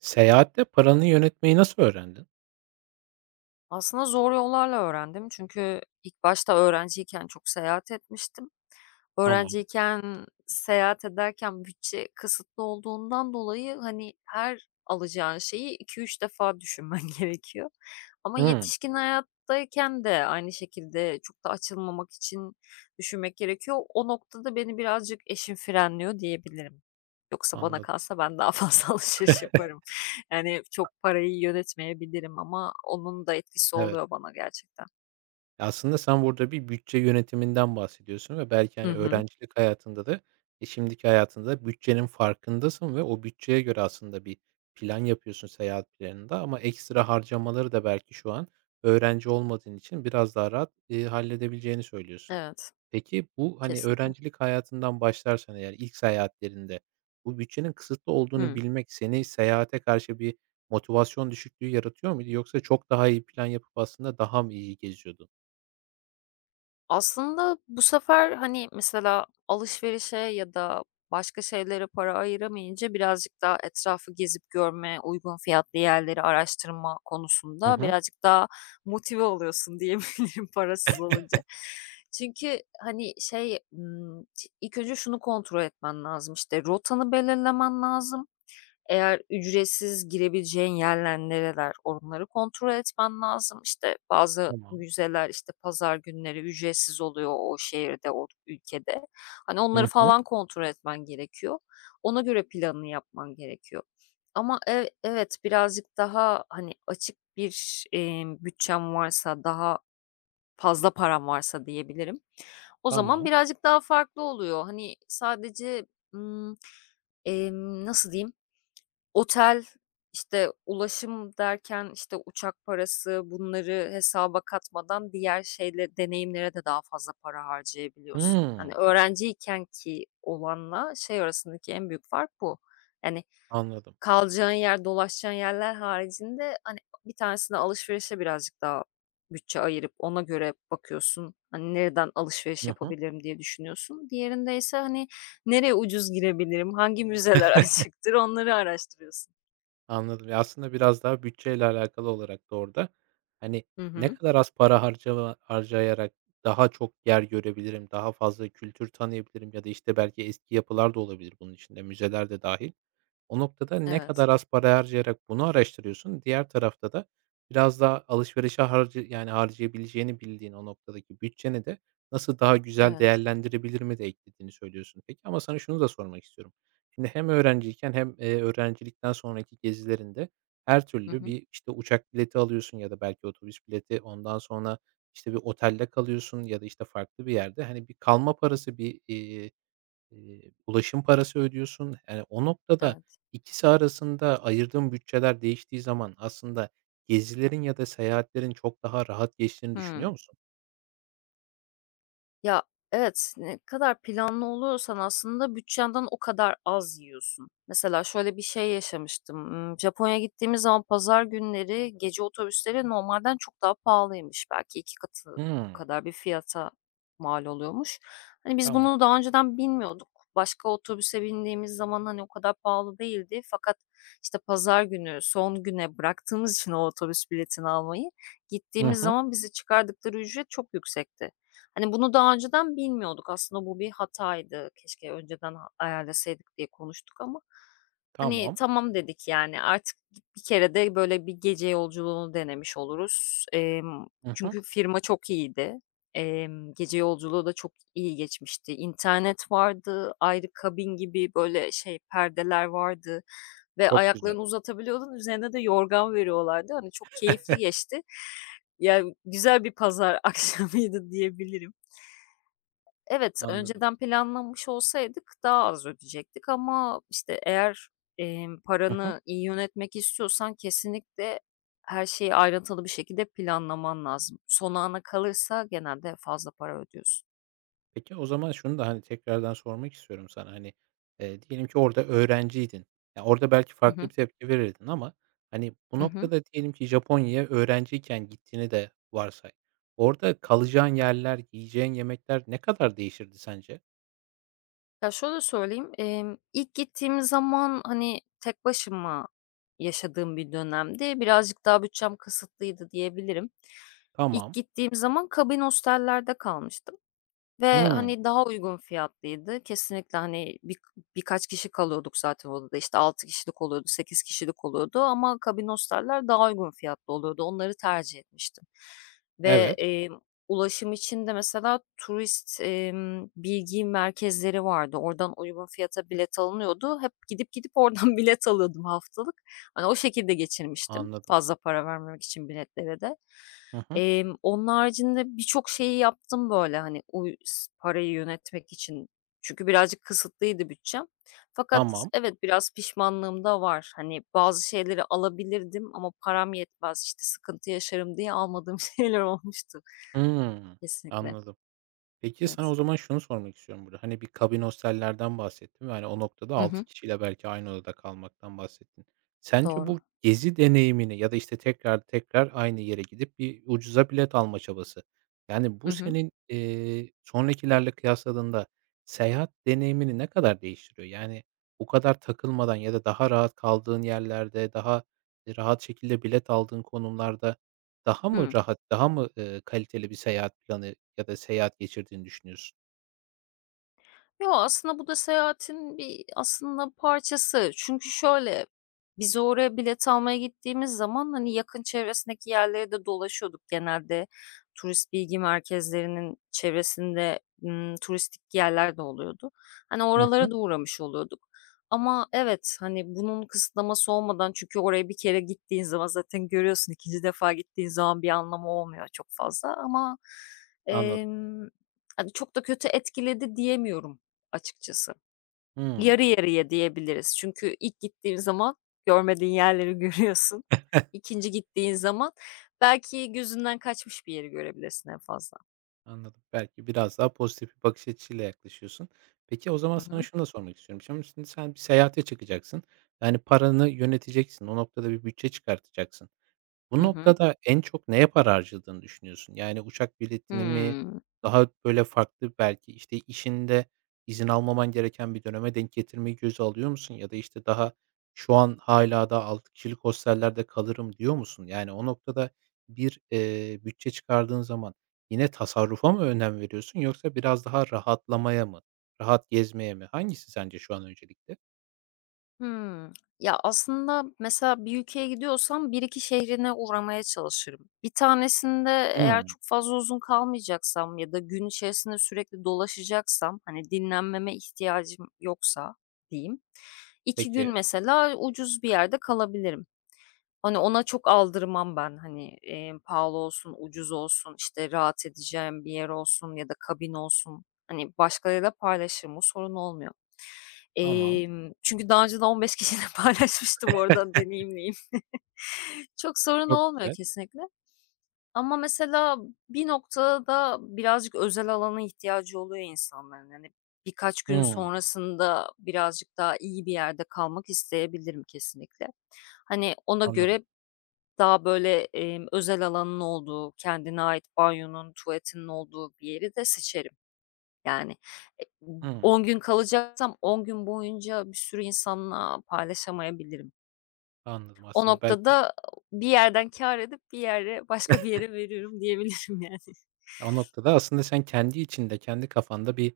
Seyahatte paranı yönetmeyi nasıl öğrendin? Aslında zor yollarla öğrendim çünkü ilk başta öğrenciyken çok seyahat etmiştim. Tamam. Öğrenciyken, seyahat ederken bütçe kısıtlı olduğundan dolayı, hani, her alacağın şeyi iki üç defa düşünmen gerekiyor. Ama Hımm, yetişkin hayattayken de aynı şekilde çok da açılmamak için düşünmek gerekiyor. O noktada beni birazcık eşim frenliyor diyebilirim. Yoksa bana anladım. kalsa ben daha fazla alışveriş yaparım. Yani, çok parayı yönetmeyebilirim ama onun da etkisi Evet. oluyor bana gerçekten. Aslında sen burada bir bütçe yönetiminden bahsediyorsun ve belki, Hı hani, hı. öğrencilik hayatında da, şimdiki hayatında da bütçenin farkındasın ve o bütçeye göre aslında bir plan yapıyorsun seyahat planında ama ekstra harcamaları da belki şu an öğrenci olmadığın için biraz daha rahat, halledebileceğini söylüyorsun. Evet, Peki bu, hani, kesinlikle. öğrencilik hayatından başlarsan eğer ilk seyahatlerinde bu bütçenin kısıtlı olduğunu Hıı. bilmek seni seyahate karşı bir motivasyon düşüklüğü yaratıyor muydu yoksa çok daha iyi plan yapıp aslında daha mı iyi geziyordun? Aslında bu sefer, hani, mesela alışverişe ya da başka şeylere para ayıramayınca birazcık daha etrafı gezip görme, uygun fiyatlı yerleri araştırma Hı konusunda hı. birazcık daha motive oluyorsun diyebilirim parasız olunca. Çünkü, hani, şey, ilk önce şunu kontrol etmen lazım, işte, rotanı belirlemen lazım. Eğer ücretsiz girebileceğin yerler nereler, onları kontrol etmen lazım. İşte, bazı Tamam. müzeler, işte, pazar günleri ücretsiz oluyor o şehirde, o ülkede. Hani, onları Hı hı. falan kontrol etmen gerekiyor. Ona göre planını yapman gerekiyor. Ama evet, birazcık daha, hani, açık bir, bütçem varsa, daha fazla param varsa diyebilirim, o zaman Tamam. birazcık daha farklı oluyor. Hani, sadece, ımm, nasıl diyeyim, otel, işte, ulaşım derken, işte, uçak parası, bunları hesaba katmadan diğer şeyle deneyimlere de daha fazla para harcayabiliyorsun. Hımm. Hani, öğrenciyken ki olanla şey arasındaki en büyük fark bu. Yani, Anladım. kalacağın yer, dolaşacağın yerler haricinde, hani, bir tanesine alışverişe birazcık daha bütçe ayırıp ona göre bakıyorsun. Hani, nereden alışveriş Hı hı. yapabilirim diye düşünüyorsun. Diğerindeyse, hani, nereye ucuz girebilirim, hangi müzeler açıktır onları araştırıyorsun. Anladım. Ya, aslında biraz daha bütçeyle alakalı olarak da orada, hani, Hı ne hı. kadar az para harcayarak daha çok yer görebilirim, daha fazla kültür tanıyabilirim ya da, işte, belki eski yapılar da olabilir bunun içinde, müzeler de dâhil. O noktada ne Evet, kadar az para harcayarak bunu araştırıyorsun, diğer tarafta da biraz daha alışverişe yani harcayabileceğini bildiğin o noktadaki bütçeni de nasıl daha güzel evet. değerlendirebilir mi de eklediğini söylüyorsun. Peki ama sana şunu da sormak istiyorum. Şimdi hem öğrenciyken hem, öğrencilikten sonraki gezilerinde her Hı türlü hı. bir, işte, uçak bileti alıyorsun ya da belki otobüs bileti, ondan sonra, işte, bir otelde kalıyorsun ya da, işte, farklı bir yerde, hani, bir kalma parası, bir, ulaşım parası ödüyorsun. Yani, o noktada Evet. ikisi arasında ayırdığın bütçeler değiştiği zaman aslında gezilerin ya da seyahatlerin çok daha rahat geçtiğini düşünüyor Hıı. musun? Ya, evet, ne kadar planlı oluyorsan aslında bütçenden o kadar az yiyorsun. Mesela şöyle bir şey yaşamıştım. Japonya'ya gittiğimiz zaman pazar günleri gece otobüsleri normalden çok daha pahalıymış. Belki 2 katı Hımm. kadar bir fiyata mal oluyormuş. Hani, biz bunu Tamam. daha önceden bilmiyorduk. Başka otobüse bindiğimiz zaman, hani, o kadar pahalı değildi fakat, işte, pazar günü son güne bıraktığımız için o otobüs biletini almayı, Hı gittiğimiz hı. zaman bizi çıkardıkları ücret çok yüksekti. Hani, bunu daha önceden bilmiyorduk. Aslında bu bir hataydı. Keşke önceden ayarlasaydık diye konuştuk ama, hani, Tamam. tamam dedik, yani, artık bir kere de böyle bir gece yolculuğunu denemiş oluruz. Hı hı. Çünkü firma çok iyiydi. Gece yolculuğu da çok iyi geçmişti. İnternet vardı, ayrı kabin gibi, böyle, şey, perdeler vardı ve Çok güzel. ayaklarını uzatabiliyordun, üzerine de yorgan veriyorlardı. Hani, çok keyifli geçti. Yani, güzel bir pazar akşamıydı diyebilirim. Evet, Anladım. önceden planlanmış olsaydık daha az ödeyecektik ama, işte, eğer, Hı hı. paranı iyi yönetmek istiyorsan kesinlikle her şeyi ayrıntılı bir şekilde planlaman lazım. Son ana kalırsa genelde fazla para ödüyorsun. Peki, o zaman şunu da, hani, tekrardan sormak istiyorum sana, hani, diyelim ki orada öğrenciydin. Ya, orada belki Hı farklı hı. bir tepki verirdin ama, hani, bu Hı hı. noktada diyelim ki Japonya'ya öğrenciyken gittiğini de varsay. Orada kalacağın yerler, yiyeceğin yemekler ne kadar değişirdi sence? Ya, şöyle söyleyeyim, ilk gittiğim zaman, hani, tek başıma yaşadığım bir dönemde birazcık daha bütçem kısıtlıydı diyebilirim. İlk Tamam. gittiğim zaman kabin hostellerde kalmıştım. Ve, Hımm. hani, daha uygun fiyatlıydı. Kesinlikle, hani, birkaç kişi kalıyorduk zaten odada, İşte 6 kişilik oluyordu, 8 kişilik oluyordu ama kabin hostel'ler daha uygun fiyatlı oluyordu. Onları tercih etmiştim ve, Evet, ulaşım için de mesela turist, bilgi merkezleri vardı. Oradan uygun fiyata bilet alınıyordu. Hep gidip gidip oradan bilet alıyordum haftalık. Hani, o şekilde geçirmiştim anladım. fazla para vermemek için biletlere de. Hı hı. Onun haricinde birçok şeyi yaptım böyle, hani, uy s parayı yönetmek için. Çünkü birazcık kısıtlıydı bütçem. Fakat Tamam. evet, biraz pişmanlığım da var. Hani, bazı şeyleri alabilirdim ama param yetmez, işte, sıkıntı yaşarım diye almadığım şeyler olmuştu. Hımm. Kesinlikle, Anladım. Peki, sana evet. o zaman şunu sormak istiyorum burada. Hani, bir kabin ostellerden bahsettin ve, hani, o noktada Hı 6 hı, kişiyle belki aynı odada kalmaktan bahsettin. Sence doğru. bu gezi deneyimini ya da, işte, tekrar tekrar aynı yere gidip bir ucuza bilet alma çabası, yani, Hı bu hı. senin, sonrakilerle kıyasladığında seyahat deneyimini ne kadar değiştiriyor? Yani, bu kadar takılmadan ya da daha rahat kaldığın yerlerde, daha, rahat şekilde bilet aldığın konumlarda daha mı Hıı. rahat, daha mı, kaliteli bir seyahat planı ya da seyahat geçirdiğini düşünüyorsun? Yo, aslında bu da seyahatin bir aslında parçası. Çünkü şöyle, biz oraya bilet almaya gittiğimiz zaman, hani, yakın çevresindeki yerlere de dolaşıyorduk. Genelde turist bilgi merkezlerinin çevresinde, turistik yerler de oluyordu. Hani, Hı oralara hı, da uğramış oluyorduk ama evet, hani, bunun kısıtlaması olmadan çünkü oraya bir kere gittiğin zaman zaten görüyorsun, ikinci defa gittiğin zaman bir anlamı olmuyor çok fazla ama, anladım. emm, hani, çok da kötü etkiledi diyemiyorum açıkçası. Hımm, Yarı yarıya diyebiliriz. Çünkü ilk gittiğin zaman görmediğin yerleri görüyorsun. 2'nci gittiğin zaman belki gözünden kaçmış bir yeri görebilirsin en fazla. anladım. Belki biraz daha pozitif bir bakış açısıyla yaklaşıyorsun. Peki, o zaman Hı sana hı. şunu da sormak istiyorum. Şimdi sen bir seyahate çıkacaksın. Yani paranı yöneteceksin. O noktada bir bütçe çıkartacaksın. Bu Hı hı. noktada en çok neye para harcadığını düşünüyorsun? Yani uçak biletini mi, Hıı. daha böyle farklı belki, işte, işinde izin almaman gereken bir döneme denk getirmeyi göze alıyor musun? Ya da, işte, daha şu an hala daha 6 kişilik hostellerde kalırım diyor musun? Yani o noktada bir, bütçe çıkardığın zaman yine tasarrufa mı önem veriyorsun yoksa biraz daha rahatlamaya mı, rahat gezmeye mi? Hangisi sence şu an öncelikli? Hımm. Ya, aslında mesela bir ülkeye gidiyorsam bir iki şehrine uğramaya çalışırım. Bir tanesinde eğer Hımm. çok fazla uzun kalmayacaksam ya da gün içerisinde sürekli dolaşacaksam, hani, dinlenmeme ihtiyacım yoksa diyeyim, 2 gün Peki. mesela ucuz bir yerde kalabilirim. Hani, ona çok aldırmam ben, hani, pahalı olsun, ucuz olsun, işte, rahat edeceğim bir yer olsun ya da kabin olsun. Hani, başkalarıyla paylaşırım, o sorun olmuyor. Tamam. Çünkü daha önce de 15 kişiyle paylaşmıştım, oradan deneyimliyim. Çok sorun Çok olmuyor güzel. kesinlikle ama mesela bir noktada da birazcık özel alana ihtiyacı oluyor insanların. Hani, birkaç gün Hımm. sonrasında birazcık daha iyi bir yerde kalmak isteyebilirim kesinlikle. Hani, ona Anladım. göre daha böyle, özel alanının olduğu, kendine ait banyonun, tuvaletinin olduğu bir yeri de seçerim. Yani, e Hımm. 10 gün kalacaksam 10 gün boyunca bir sürü insanla paylaşamayabilirim. Anladım. O Aslında belki noktada bir yerden kâr edip bir yere başka bir yere veriyorum diyebilirim yani. o noktada aslında sen kendi içinde, kendi kafanda bir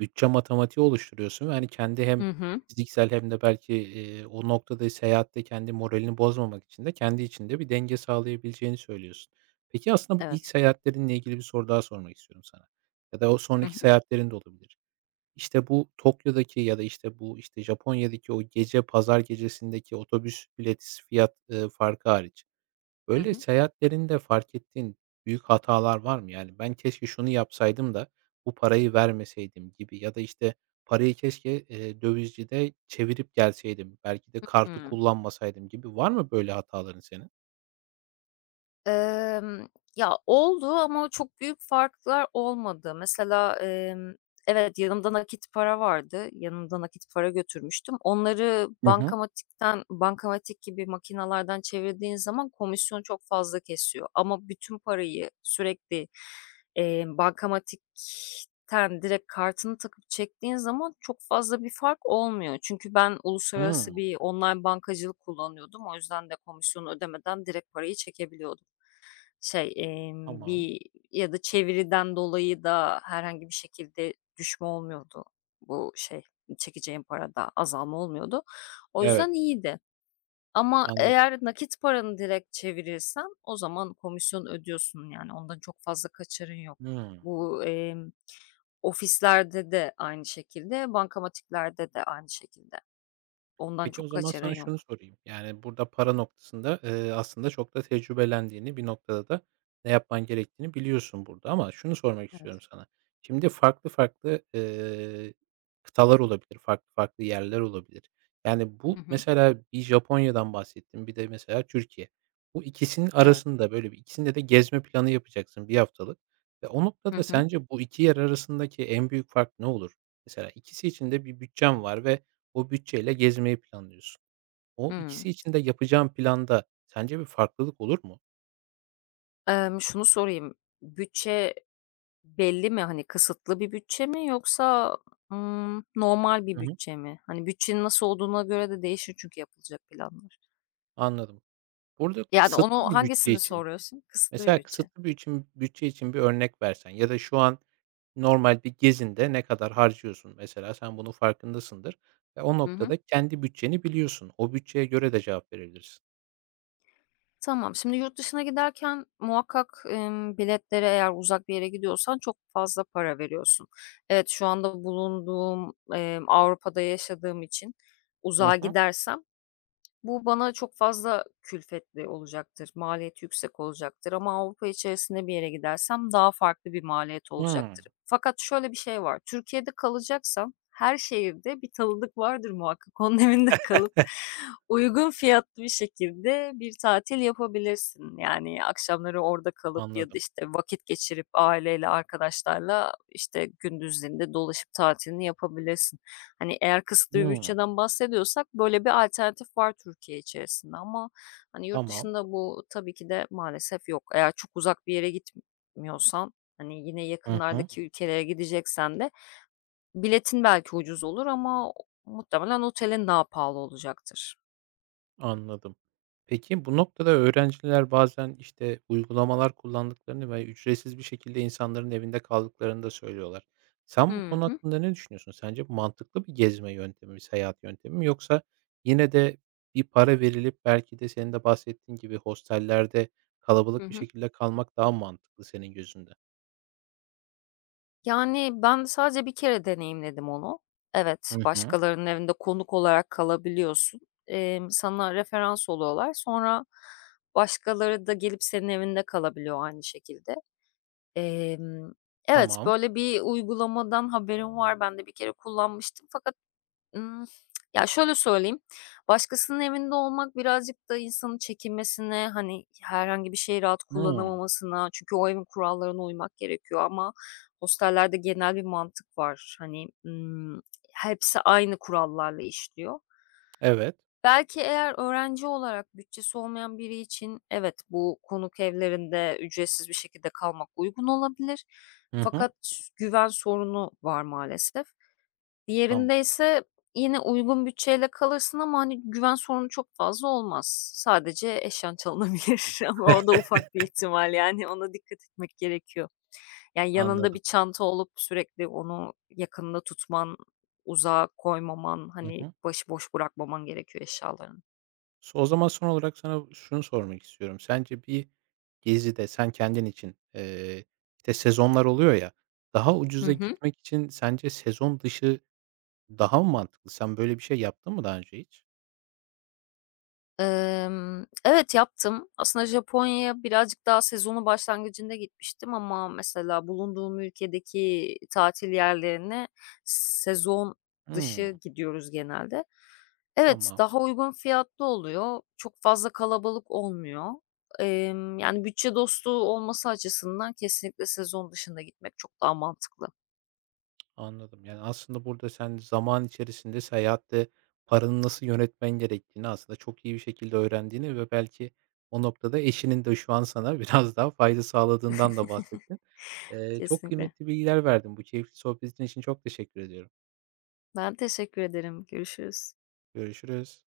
bütçe matematiği oluşturuyorsun yani kendi hem Hı hı. fiziksel hem de belki, o noktada seyahatte kendi moralini bozmamak için de kendi içinde bir denge sağlayabileceğini söylüyorsun. Peki, aslında bu ilk Evet. seyahatlerinle ilgili bir soru daha sormak istiyorum sana ya da o Hı hı. sonraki seyahatlerin de olabilir. İşte, bu Tokyo'daki ya da, işte, bu, işte, Japonya'daki o gece, pazar gecesindeki otobüs bilet fiyat, farkı hariç, Hı böyle hı. seyahatlerinde fark ettiğin büyük hatalar var mı? Yani, "Ben keşke şunu yapsaydım da bu parayı vermeseydim." gibi ya da, işte, "Parayı keşke, dövizcide çevirip gelseydim, belki de kartı Hıı. kullanmasaydım." gibi var mı böyle hataların senin? Emm, ya, oldu ama çok büyük farklar olmadı. Mesela, evet, yanımda nakit para vardı. Yanımda nakit para götürmüştüm. Onları Hı hı. bankamatikten bankamatik gibi makinalardan çevirdiğin zaman komisyon çok fazla kesiyor ama bütün parayı sürekli, bankamatikten direkt kartını takıp çektiğin zaman çok fazla bir fark olmuyor. Çünkü ben uluslararası Hımm, bir online bankacılık kullanıyordum. O yüzden de komisyonu ödemeden direkt parayı çekebiliyordum. Şey, tamam. bir Ya da çeviriden dolayı da herhangi bir şekilde düşme olmuyordu. Bu şey, çekeceğim parada azalma olmuyordu. O Evet, yüzden iyiydi ama anladım. eğer nakit paranı direkt çevirirsen o zaman komisyon ödüyorsun, yani, ondan çok fazla kaçarın yok. Hıı. Bu, ofislerde de aynı şekilde, bankamatiklerde de aynı şekilde. Ondan Peki, o çok zaman kaçarın sana şunu yok. sorayım. Yani, burada para noktasında, aslında çok da tecrübelendiğini, bir noktada da ne yapman gerektiğini biliyorsun burada ama şunu sormak istiyorum Evet. sana. Şimdi farklı farklı, kıtalar olabilir, farklı farklı yerler olabilir. Yani, Hı bu hı. mesela bir Japonya'dan bahsettim bir de mesela Türkiye. Bu ikisinin Evet. arasında, böyle, bir ikisinde de gezme planı yapacaksın bir haftalık ve o Hı noktada hı. sence bu 2 yer arasındaki en büyük fark ne olur? Mesela ikisi için de bir bütçem var ve o bütçeyle gezmeyi planlıyorsun. O Hımm. ikisi için de yapacağın planda sence bir farklılık olur mu? Şunu sorayım, bütçe belli mi? Hani kısıtlı bir bütçe mi yoksa, normal bir Hı hı. bütçe mi? Hani bütçenin nasıl olduğuna göre de değişir çünkü yapılacak planlar. Anladım. Burada Yani kısıtlı onu bir bütçe hangisini için, soruyorsun? Kısıtlı bir mesela bütçe. kısıtlı bir bütçe için bir örnek versen ya da şu an normal bir gezinde ne kadar harcıyorsun mesela sen bunun farkındasındır ve o Hı hı. noktada kendi bütçeni biliyorsun. O bütçeye göre de cevap verebilirsin. Tamam. Şimdi yurt dışına giderken muhakkak, biletlere eğer uzak bir yere gidiyorsan çok fazla para veriyorsun. Evet, şu anda bulunduğum, Avrupa'da yaşadığım için Hı uzağa hı. gidersem bu bana çok fazla külfetli olacaktır, maliyeti yüksek olacaktır ama Avrupa içerisinde bir yere gidersem daha farklı bir maliyet Hımm. olacaktır. Fakat şöyle bir şey var, Türkiye'de kalacaksan her şehirde bir tanıdık vardır muhakkak. Onun evinde kalıp uygun fiyatlı bir şekilde bir tatil yapabilirsin. Yani akşamları orada kalıp ya da Anladım. işte vakit geçirip aileyle, arkadaşlarla işte gündüzlerinde dolaşıp tatilini yapabilirsin. Hani, eğer kısıtlı bir Hımm. bütçeden bahsediyorsak böyle bir alternatif var Türkiye içerisinde ama, hani, yurt Tamam. dışında bu tabii ki de maalesef yok. Eğer çok uzak bir yere gitmiyorsan, hani, yine Hı hı. yakınlardaki ülkelere gideceksen de biletin belki ucuz olur ama muhtemelen otelin daha pahalı olacaktır. Anladım. Peki bu noktada öğrenciler bazen, işte, uygulamalar kullandıklarını ve ücretsiz bir şekilde insanların evinde kaldıklarını da söylüyorlar. Sen bu Hı konu hı. hakkında ne düşünüyorsun? Sence bu mantıklı bir gezme yöntemi mi, seyahat yöntemi mi yoksa yine de bir para verilip belki de senin de bahsettiğin gibi hostellerde Hı kalabalık bir hı. şekilde kalmak daha mı mantıklı senin gözünde? Yani, ben sadece bir kere deneyimledim onu. Evet, Hı hı. başkalarının evinde konuk olarak kalabiliyorsun. Sana referans oluyorlar. Sonra başkaları da gelip senin evinde kalabiliyor aynı şekilde. Emm, evet, Tamam. böyle bir uygulamadan haberim var. Ben de bir kere kullanmıştım fakat Imm, ya, şöyle söyleyeyim, başkasının evinde olmak birazcık da insanın çekinmesine, hani, herhangi bir şeyi rahat Hımm. kullanamamasına çünkü o evin kurallarına uymak gerekiyor ama hostellerde genel bir mantık var. Hani, hepsi aynı kurallarla işliyor. Evet. Belki eğer öğrenci olarak bütçesi olmayan biri için evet, bu konuk evlerinde ücretsiz bir şekilde kalmak uygun olabilir Hı hı. fakat güven sorunu var maalesef. Tamam, Diğerinde ise yine uygun bütçeyle kalırsın ama, hani, güven sorunu çok fazla olmaz. Sadece eşyan çalınabilir ama o da ufak bir ihtimal, yani, ona dikkat etmek gerekiyor. Yani, yanında bir anladım. çanta olup sürekli onu yakında tutman, uzağa koymaman, Hı hani, hı. başıboş bırakmaman gerekiyor eşyalarını. O zaman son olarak sana şunu sormak istiyorum. Sence bir gezide sen kendin için, işte, sezonlar oluyor ya, daha Hı ucuza hı. gitmek için sence sezon dışı daha mı mantıklı? Sen böyle bir şey yaptın mı daha önce hiç? Evet, yaptım. Aslında Japonya'ya birazcık daha sezonun başlangıcında gitmiştim ama mesela bulunduğum ülkedeki tatil yerlerine sezon Hımm, dışı gidiyoruz genelde. Evet, tamam. daha uygun fiyatlı oluyor. Çok fazla kalabalık olmuyor. Yani bütçe dostu olması açısından kesinlikle sezon dışında gitmek çok daha mantıklı. Anladım. Yani, aslında burada sen zaman içerisinde seyahatte paranı nasıl yönetmen gerektiğini aslında çok iyi bir şekilde öğrendiğini ve belki o noktada eşinin de şu an sana biraz daha fayda sağladığından da bahsettin. Çok Kesinlikle. kıymetli bilgiler verdin. Bu keyifli sohbetin için çok teşekkür ediyorum. Ben teşekkür ederim. Görüşürüz. Görüşürüz.